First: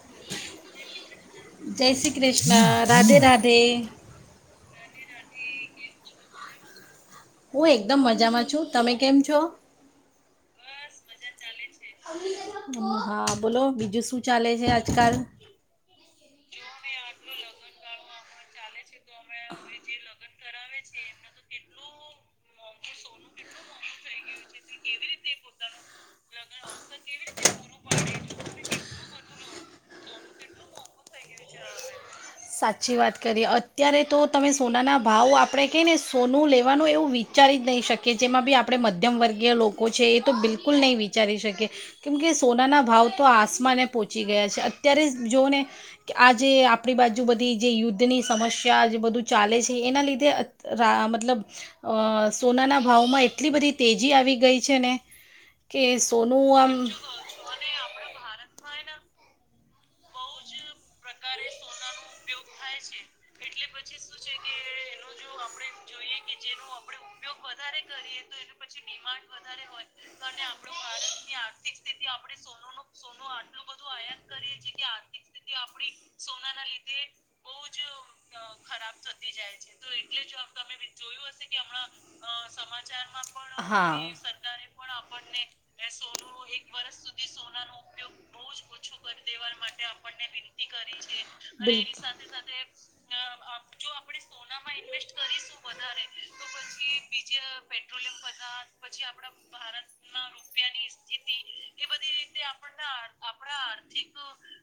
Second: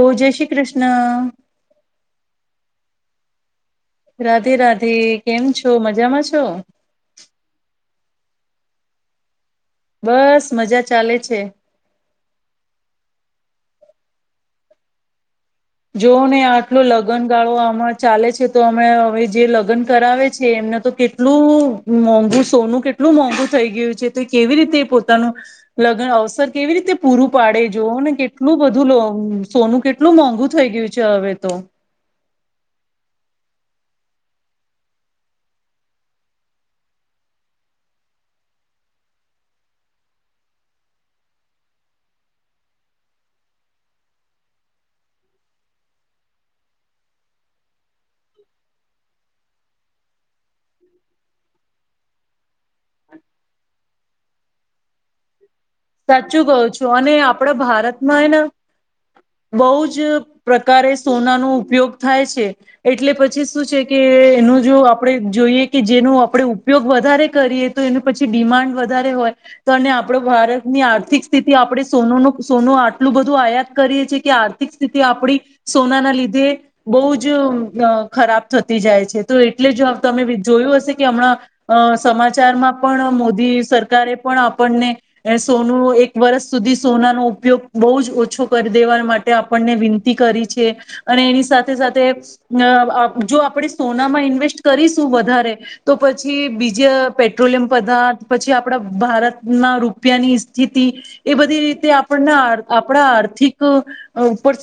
ઓ જય શ્રી કૃષ્ણ ના રાધે રાધે રાધે રાધે કેમ છો મજામાં છો? હું એકદમ મજામાં છું તમે કેમ છો બસ મજા ચાલે છે. હા બોલો બીજું શું ચાલે છે આજકાલ જો ને આટલો લગનગાળો આ ચાલે છે તો અમે હવે જે લગ્ન કરાવે છે એમને તો કેટલું મોંઘું સોનું કેટલું મોંઘુ થઈ ગયું છે તો કેવી રીતે પોતાનું લગ્ન અવસર કેવી રીતે પૂરું પાડે જો ને કેટલું બધું સોનું કેટલું મોંઘુ થઈ ગયું છે હવે તો સાચી વાત કરીએ અત્યારે તો તમે સોનાના ભાવ આપણે ક ને સોનું લેવાનું એવું વિચારી જ નહીં શકીએ જેમાં બી આપણે મધ્યમ વર્ગીય લોકો છે એ તો બિલકુલ નહીં વિચારી શકીએ કેમ કે સોનાના ભાવ તો આસમાને પહોંચી ગયા છે અત્યારે જોઓ ને કે આ જે આપણી બાજુ આજુ બધી જે યુદ્ધની સમસ્યા જે બધું ચાલે છે એના લીધે મતલબ અ સોનાના ભાવમાં એટલી બધી તેજી આવી ગઈ છે ને કે સાચું સોનું કઉ આમ છું અને આપડા ભારતમાં એને બહુ જ પ્રકારે સોનાનો ઉપયોગ થાય છે. એટલે પછી શું છે કે એનું જો આપડે જોઈએ કે જેનો આપડે ઉપયોગ વધારે કરીએ તો એનું પછી ડિમાન્ડ વધારે હોય તો અને આપડો ભારત ની આર્થિક સ્થિતિ આપણે સોનુંનું સોનું આટલું બધું આયાત કરીએ છીએ કે આર્થિક સ્થિતિ આપડી સોના ના લીધે બહુ જ અહ ખરાબ થતી જાય છે, તો એટલે જ તમે બી જોયું હશે કે હમણાં અહ સમાચારમાં પણ મોદી સરકારે પણ આપણ ને સોનું એક વર્ષ સુધી સોનાનો ઉપયોગ બહુ જ ઓછો કરી દેવા માટે આપણને વિનંતી કરી છે, અને એની સાથે-સાથે અહ જો આપણે સોનામાં ઇન્વેસ્ટ કરીશું વધારે તો પછી બીજે પેટ્રોલિયમ પદાર્થ, પછી આપણા ભારતના રૂ પિયાની સ્થિતિ એ બધી રીતે આપણના આપણા આર્થિક ઉપર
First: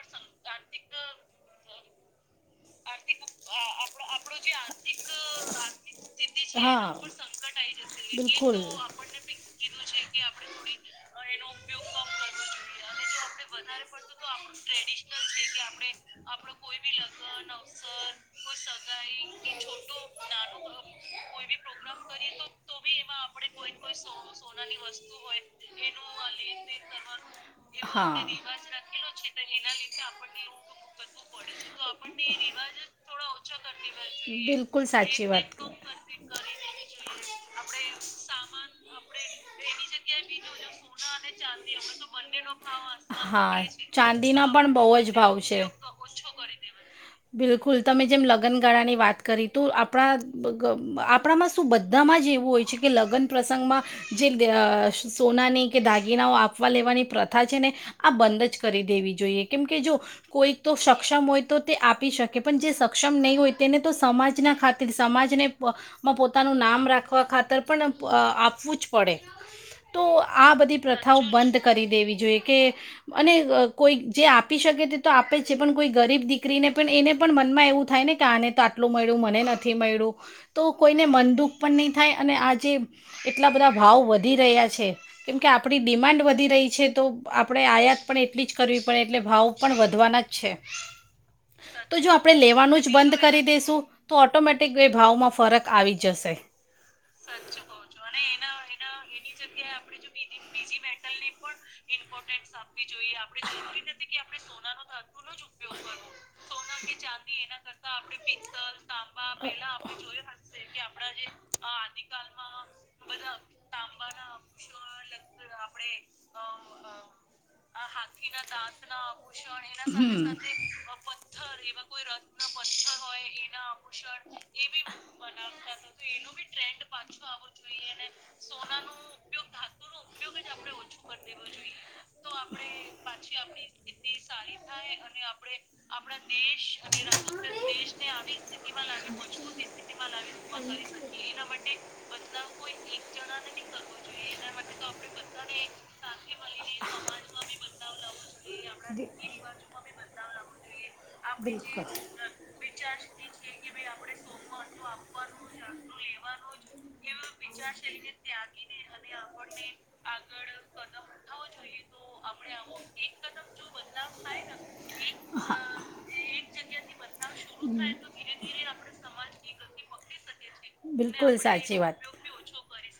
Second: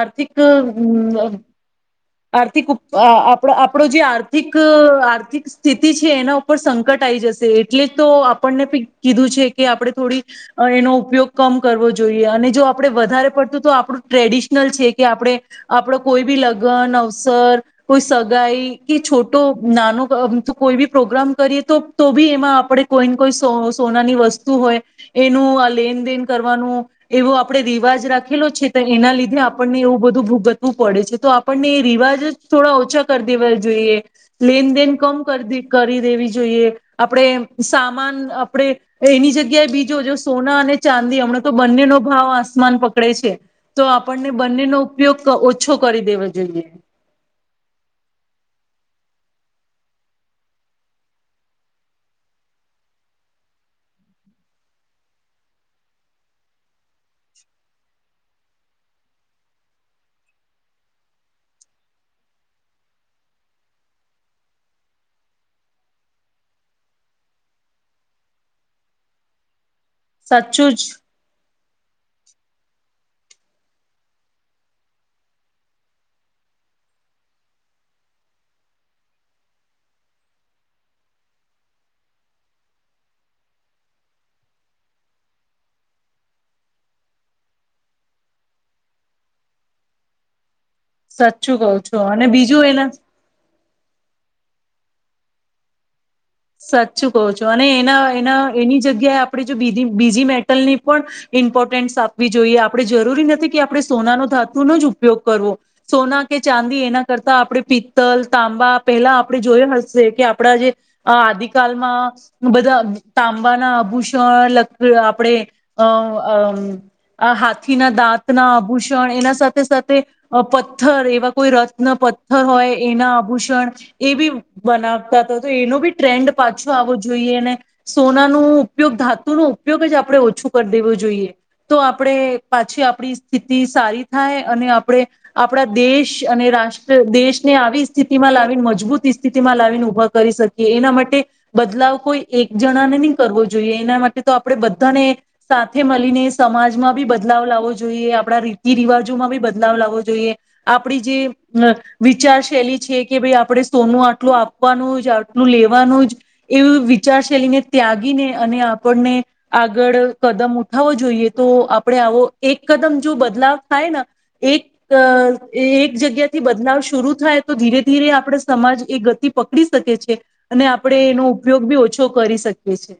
આર્થિક-આર્થિક ઉપ અહ આપણો જે આર્થિક-આર્થિક સ્થિતિ છે એના ઉપર સંકટ આઈ જશે એટલે છ તો આપણને બી કીધું છે કે આપણે થોડી અહ એનો ઉપયોગ કમ કરવો જોઈએ. અને જો આપણે વધારે પડતું તો આપણું ટ્રેડિશનલ છે કે આપણે આપડો કોઈ બી લગ્ન અવસર કોઈ સગાઈ કે છોટો નાનો પ કોઈ બી પ્રોગ્રામ કરીએ તો તો બી એમાં આપણે કોઈન કોઈ સો સોનાની વસ્તુ તું હોય, એનું આ લેનદેન કરવાનું એવો આપણે રિવાજ રાખેલો જ છે, તો એના લીધે આપણને એવું બધું ભૂગતવું પડે છે. તો આપણને એ રિવાજ જ થોડા ઓછા કર દેવા જોઈએ. લેનદેન કમ જોઈએ કરદી કરી દેવી જોઈએ. આપણે સામાન આપણે તો એની જગ્યાએ બીજો જો સોના અને ચાંદી હમણાં તો બંનેનો ભાવ આસમાન પકડે છે, હા તો આપણને ચાંદીના પણ બંનેનો બહુ જ ઉપયોગ ભાવ ઓછો કરી દેવો જોઈએ. ગાળાની વાત કરી તો આપણામાં અહ શું બધામાં જ એવું હોય છે કે લગ્ન પ્ર સંગમાં જે અહ સોનાની કે દાગીનાઓ આપવા લેવાની પ્રથા છે ને આ બંધ જ કરી દેવી જોઈએ, કેમકે જો કોઈ તો સક્ષમ હોય તો તે આપી શકે પણ જે સક્ષમ નહીં હોય તેને તો સમાજના ખાતે સમાજને પોતાનું નામ રાખવા ખાતર પણ અહ આપવું જ પડે. તો આ સાચું બધી જ પ્રથાઓ બંધ કરી દેવી જોઈએ કે અને અહ કોઈક જે આપી શકે તે તો આપે જ છે, પણ કોઈ ગરીબ દીકરીને પણ એને પણ મનમાં એવું થાય ને કે આને તો આટલું મળ્યું, મને નથી મળ્યું, તો કોઈને મન દુઃખ પણ નહીં થાય અને આ જે એટલા બધા ભાવ વધી રહ્યા છે, કેમકે આપણી ડિમાન્ડ વધી રહી છે, તો આપણે આયાત પણ એટલી જ કરવી પડે એટલે ભાવ પણ વધવાના જ છે. સાચું કહો છો તો જો અને આપણે બીજું લેવાનું એને જ બંધ કરી દઈશું તો ઓટોમેટિક વે ભાવમાં ફરક આવી જશે સાચું કહો છો અને એના એના એની જગ્યાએ આપણે જો બીજી બીજી મેટલની પણ ઇમ્પોર્ટન્સ આપવી જોઈએ. આપણે જરૂરી નથી કે આપણે સોનાનો ધાતુનો જ ઉપયોગ કરવો. સોના કે ચા દી એના કરતા આપણે પિત્તલ, તાંબા પેલા આપણે જોય હશે કે આપડા જે આ આદિકાલમાં બધા તાંબાના આભૂષણ લક આપણે અહ આવહાથીના દાંતના આભૂષણ એના સાથે-સાથે, પથ્થર એવા કોઈ રત્ન, પથ્થર હોય એના આભૂષણ, એ બી બનાવતા તા તો એનો બી ટ્રેન્ડ પાછો આવવો જોઈએ, ને સોના નું ઉપયોગ ધાતુનો ઉપયોગ જ આપણે ઓછું કર દેવું જોઈએ, તો આપણે પાછી આપણી સ્થિતિ સારી થાય, અને આપણે આપણા દે દેશ અને રાષ્ટ્ર દેશને આવી સ્થિતિમાં લાવીને મજબૂત સ્થિતિમાં લાવીને ઊભા કરી શક એ એના માટે, બદલાવ કોઈ એક જણાને નહી કરવો જોઈએ એના માટે તો આપણે બધાને, સાથે મળીને સમાજમાં બી બદલાવ લાવવો જોઈએ, આપણા રીતિ રિવાજોમાં બી બદલાવ લાવવો જોઈએ. આપણી જે અહ બિલકુલ વિચાર શૈલી છે કે ભાઈ આપણે સોનું આટલું આપવાનું જ આટલું લેવાનું જ, એવું વિચારશૈલીને ત્યાગીને અને આપણને આગળ કદમ ઉઠાવો જોઈએ, તો આપણેે આવો એક કદમ જો બદલાવ થાય ના એક હા એ એક જગ્યા થી હમ. બદલાવ શુરૂ થાય તો ધીરે-ધીરે આપડ સમાજ એ ગતિ પકડી શકે છે. અને આપણે એનો બિલકુલ ઉપયોગ સાચી બી વાત, ઓછો કરી શકીએ છે.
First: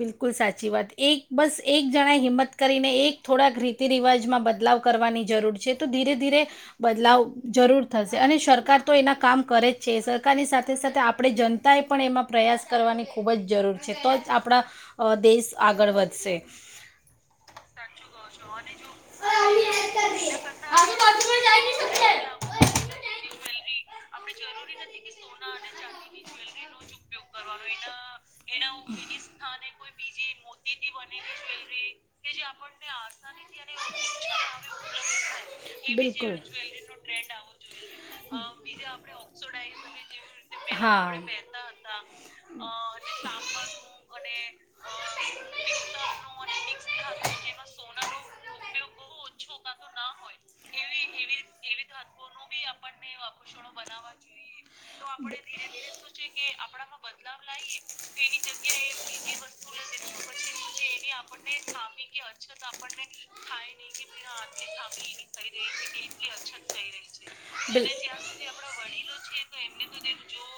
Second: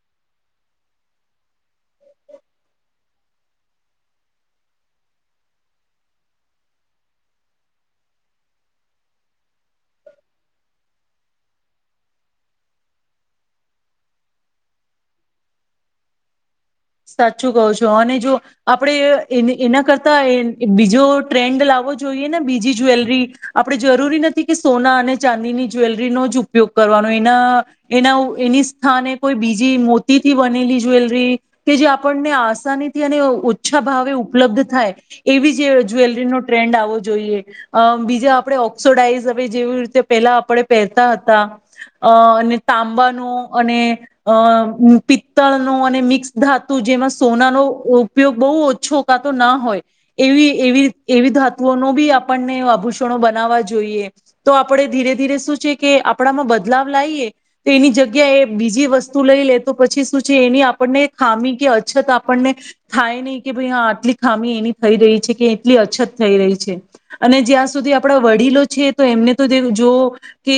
બિલકુલ સાચી વાત. એક બસ એક જણાએ હિંમત કરીને એક થોડાક રીતિ રિવાજમાં બદલાવ કરવાની જરૂર છે, તો ધીરે ધીરે બદલાવ જરૂર થશે, અને સરકાર તો એના કામ કરે જ છે, સરકારની સાથે-સાથે આપણે જનતા એ પણ એમાં પ્રયાસ કરવાની ખૂબ જ જરૂર છે. તો જ આપણા અહ દેશ આગળ વધશે. સાચું કહું છો અને જો આપડે એના કરતા બીજો ટ્રે હેન્ડ લાવો જોઈએ ને બીજી જ્વેલરી, આપણે જરૂરી નથી કે સોના અને ચાંદીની જ્વેલરીનો જ ઉપયોગ કરવાનો એના એના એની સ્થાને કોઈ બીજી મોતીથી બનેલી જ્વેલરી કે જે આપણને આસાનીથી અને ઓછા ભાવે ઉપલબ્ધ થાય, એવી જે જવેલ ટ્રેન્ડ આવો જોઈએ બીજા આપણે ઓક્સોઈઝ હવે જેવી રીતે પેલા આપણે પહેરતા હતા, અને તાંબાનો અને પિત્તળ નુ અને મિક્સ ધાતુ જેમાં સોના નો ઉપયોગ બહુ ઓછો કા તો ના હોય, એવી એવી ધાતુઓનો બી આપણને આભૂષણો બનાવવા જોઈએ, તો આપણે ધીરે ધીરે શું છે કે આપણામાં બદલાવ લાઈએ, તો એની જગ્યા એ બીજી વસ્તુ લઈ લે તો પછી શું છે એની આપણને ખી કે અછત આપણને થાય નહી કે ભાઈ આટલી ખામી એની થઈ રહી છે. એટલી અછત થઈ રહી છે, અને જ્યાં સુધી આપણા વડીલો છે તો એમને તો જોવ, કે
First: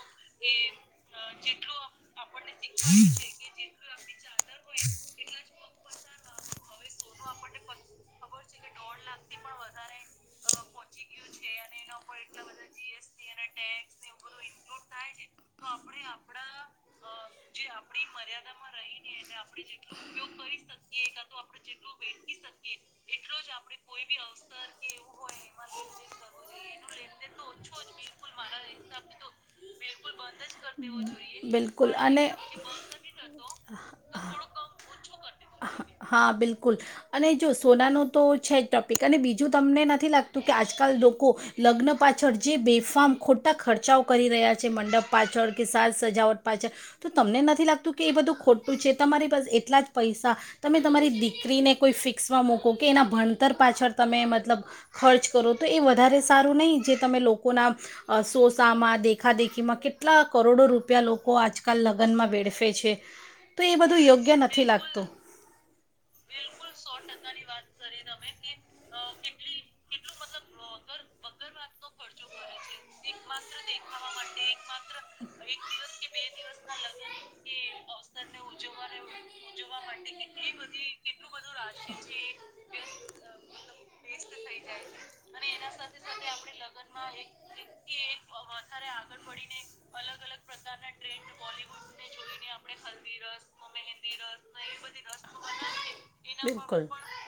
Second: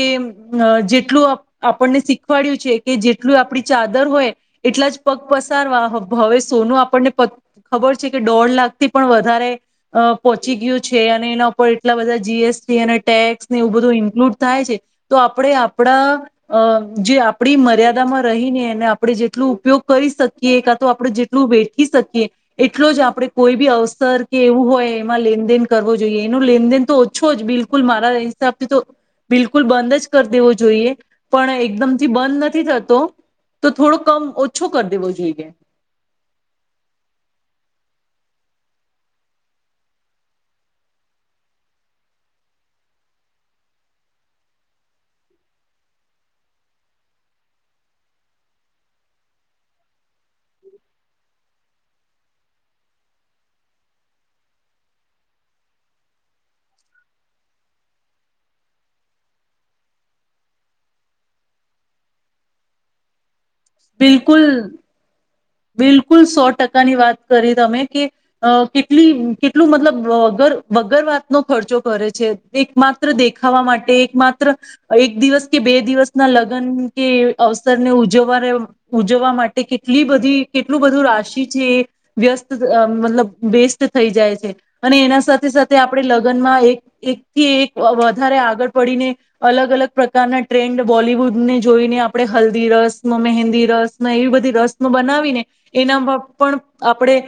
જેટલું આપણને શીખવાડ્યું છે કે જેટલું આપણી ચાદર હોય, એટલા જ પગ પસાર સાર વા હવે સોનું આપણને ખબર છે કે દોઢ લાખથી પણ વધારે અ પહોંચી ગયું છે અને એના ઉપર એટલા બધા જી એસ ટી અને ટેક્સને એવું બધું ઈન્ક્લુડ થાય છે, તો આપણે આપણા અ જે આપણી મર્યાદામાં રહીને એને આપણે જેટલો ઉપયોગ કરી શકીએ એ કા તો આપડણે જેટલું વેઠી શકીએ એટલો જ આપણેે કોઈ બી અવસર કે એવું હોય એમાં લેનદેન કરવો જોઈએ એનો લેનદેન તો ઓછો જ બિલકુલ મારા હિસાબથી તો બિલકુલ બંધ જ કરી દેવો જોઈએ પણ બિલકુલ. એકદમથી અને બંધ નથી થતો તો થોડો કમ ઓછો કરી દેવો જોઈએ હા બિલકુલ અને જો સોનાનું તો છે જ ટોપિક અને બીજું જો તમને નથી લાગતું કે આજકાલ લોકો લગ્ન પાછળ જે બેફામ ખોટા ખર્ચાઓ કરી રહ્યા છે મંડપ પાછળ કે સાજ સજાવટ પાછળ તો તમને નથી લાગતું કે એ બધું ખોટું છે તમારી પાસે એટલા જ પૈસા તમે તમારી દીકરીને કોઈ ફિક્સમાં મકો કે એના ભણતર પાછળ તમે મતલબ ખર્ચ કરો તો એ વધારે સારું નહીં જે તમે લોકોના સોસામાં દેખાદેખીમાં કેટલા કરોડો રૂપિયા લોકો આજકાલ લગ્નમાં વેડફે છે તો એ બધું યોગ્ય બિલકુલ નથી લાગતું બિલકુલ સો ટકાની વાત કરી તમે કે અ કેટલી કેટલું મતલબ વગર વગર વાત નો ખર્ચો કરે છે એક માત્ર દેખાવા માટે એક માત્ર એક દિવસ કે બે દિવસ ના લગ કે અવ સરને ઉજવવા ઉજવવા માટે કેટલી બધી કેટલું બધું રાશિ છે એ વ્યસ્ત મતલબ વેસ્ટ થઈ જાય છે અને એના સાથે સાથે આપણે લગ્નમાં એક એકથી એક વધારે આગળ પડીને અલગ અલગ પ્રકારના ટ્રેન્ડ બોલિવુડ ને જોઈને આપણે હલ્દી રસ્મ ન મહેંદી રસ્મ એવી બધી રસ્મ નો બનાવીને એનામાં પણ બિલકુલ. બિલકુલ. આપણેે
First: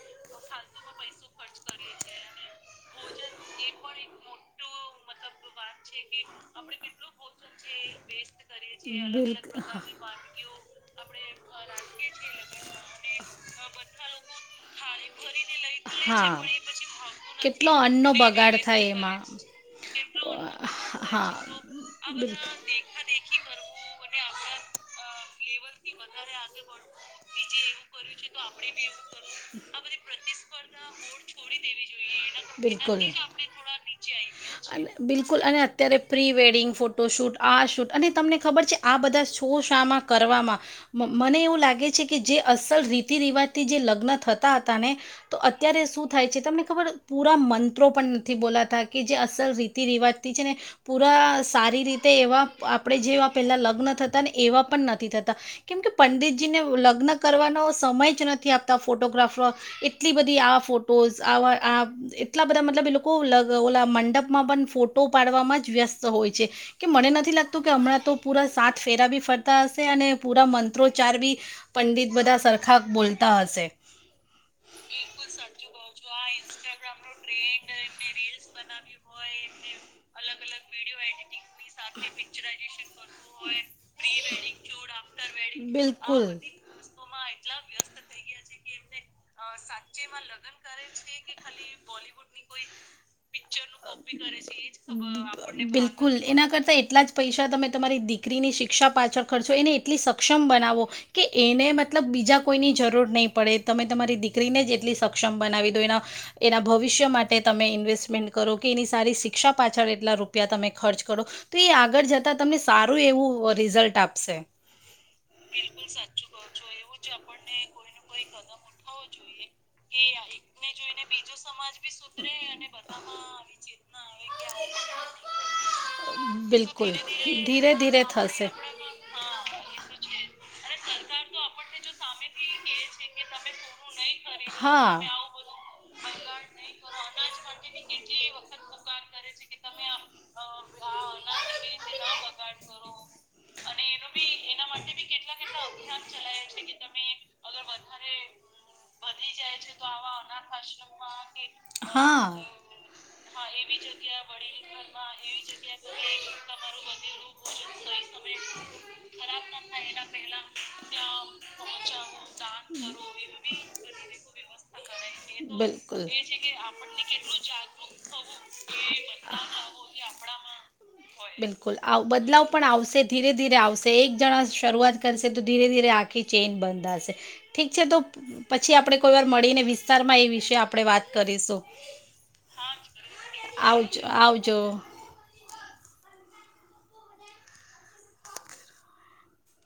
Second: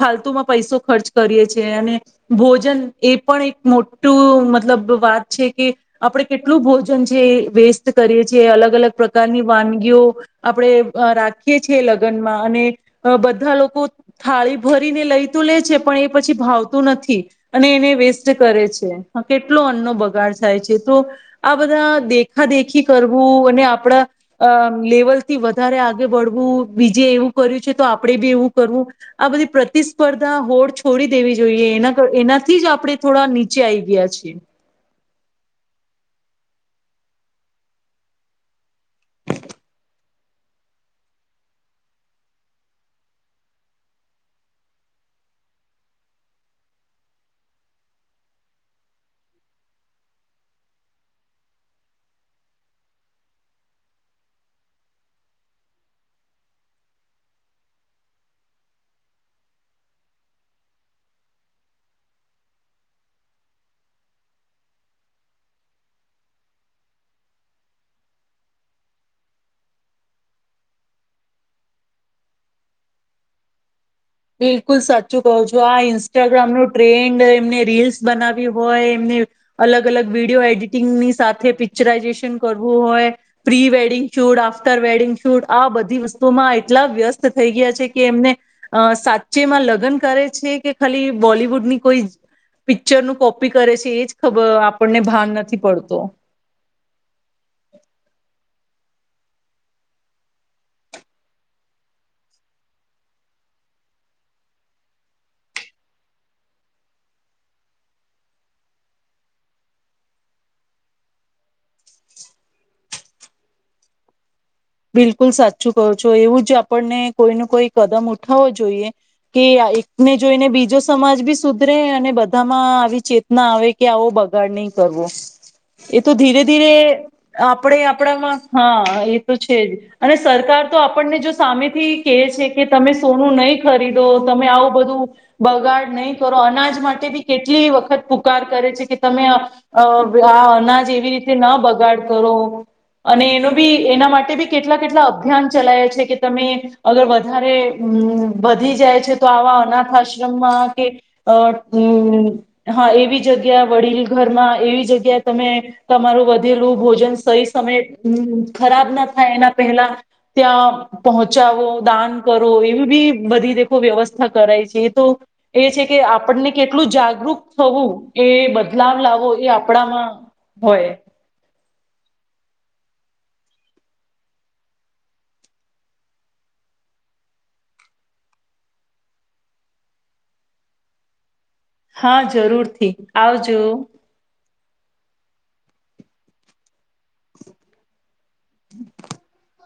ફાલતુમાં પૈસો ખર્ચ કરીએ છેએ અને ભોજન એ પણ એક મોટું મતલબ વાત છે કે આપણે કેટલું ભોજન છે વેસ્ટ કરીએ છીએ અલગ અલગ પ્રકારની આપણેે રાખીએ છીએ લગ્નમાં અને અ બધા લોકો થાળી ભરીને લઈ તો લે છે પણ એ હા પછી ભાવતું નથી અને કેટલો એને અન્નનો વેસ્ટ બગાડ કરે થાય છે એમાં કેટલો અન્નો બગાડ થાય છે તો હા આ બધા દેખા બિલકુલ. દેખી કરવું અને આપડા અ લેવલ થી વધારે આગે બળવું બીજે એવું [unintelligible] છે તો આપણે બી એવું કરવું આ બધી પ્રતિસ્પર્ધા હોડ છોડી દેવી જોઈએ, એના એનાથી જ આપણે થોડા નીચે આવી ગયા છી. બિલકુલ અને અત્યારે પ્રી વેડિંગ ફોટો શૂટ આ શૂટ અને તમને ખબર છે આ બધા શો શામાં કરવામાં મ મને એવું લાગે છે કે જે અસલ રીતિ રિવાજથી જે લગ્ન થતા હતા ને તો અત્યારે શું થાય છે, તમને ખબર પૂરા મંત્રો પણ નથી બોલાતા કે જે અસલ રીતિ રિવાજથી છે ને પૂરા સારી રીતે એવા આપણે જે એવા પહેલાં લગ ન થતાં ને એવા પણ નથી થતા, કેમ કે પંડિતજીને લગ્ન કરવાનો સમય જ નથી આપતા ફોટોગ્રાફોર. એટલી બધી આ ફોટોઝ આવા આ એટલા બધા મતલબ એ લોકો લગ ઓલા મંડપમાં પણ ફોટો પાડવામાં જ વ્યસ્ત હોય છે, કે મને નથી લાગતું કે હમણાં તો પૂરા સાત ફેરા બી ફરતા હશે, અને પૂરા મંત્રોચ્ચાર બી પંડિત બધા સરખા બોલતા હશે. બિલકુલ સાચું કહો છું. આ ઇન્સ્ટાગ્રામ નો ટ્રેન્ડ એમને રીલ્સ બનાવી હોય એમને અલગ-અલગ વિડીયો એડિટિંગની સાથ થે પિક્ચરાઈઝેશન કરવું હોય, pre wedding shoot, after wedding shoot આ બધી બિલકુલ વસ્તુમાં એટલા વ્યસ્ત થઈ ગયા છે કે એમને અહ સાત બોલિવુડની કોઈ પિક્ચરનું કોપી કરે છે એ જ ખબર આપણને ભાન નથી પડતો બિલકુલ. એના કરતા એટલાં જ પૈસા તમે તમારી દિકરીની શિક ક્ષા પાછળ ખર્ચો એને એટલી સક્ષમ બનાવો, કે એને મતલબ બીજા કોઈની જરૂર નહીં પડે. તમે તમારી દી કરીને જ એટલી સક્ષમ બનાવી દો, એના એના ભવિષ્ય માટે તમે ઇન્વેસ્ટમેન્ટ કરો, કે એની સારી શિક્ષા પાછળ એટલા રૂપિયા તમે ખર્ચ કરો, તો એ આગળ જતા તમને સારું એવું રિઝલ્ટ આપશે. બિલકુલ સાચું કહો છો. એવું જ આપણને કોઈને કોઈ કદમ ઉઠાવો જોઈએ. કે આ એકને જોઈને બીજો સમાજ બી સુધરે, અને બધામાં આવી ચેતના આવે કે આવો બગાડ નહી કરવો. એ તો ધીરે ધીરે બિલકુલ ધીરે આપણે ધીરે આપણામાં થશે હા એ તો છે જ, અને સરકાર તો આપણને જો સામેથી કહે છે કે તમે સોનું નહીં ખરીદો, તમે આવું હા. બધું બગાડ નહીં કરો, અનાજ માટે બી કેટલી વખત પુકાર કરે છે, કે તમે અહ આ અનાજ એવી રીતે ન બગાડ કરો, અને એનો ભી એના માટે કેટલા કેટલા અભિયાન ચલાય છે કે તમે અગર વધારે અમ વધી જાય છે તો આવા અનાથ આશ્રમમાં કે અહ ઉમ હા. હા એવી જગ્યાએ વડીલ ઘરમાં એવી જગ્યા તમે તમારું વધેલું ભોજન સહી સમયે અમ ખરાબ ના ના થાય એના પહેલા ત્યાં પહોંચાવો, દાન કરો એવું બી બ વ્યવસ્થા કરાય છે એ તો એ છે કે બિલકુલ. આપણને કેટલું જાગૃઈ થવું એ બદલાવ લાવો એ આપણામાં હોય એમ. કુલ. આવ બદલાવ પણ આવશે, ધીરે-ધીરે આવશે, એક જણા શરૂઆત કરશે તો ધીરેરધીરે આખી ચેઇન બદલાશે. ઠીક છે તો પછી આપણે કોઈવાર મળીને વિસ્તારમાં એ વિશે આપણે વાત કરીશું. હા જરૂરથી, આવજો. હમ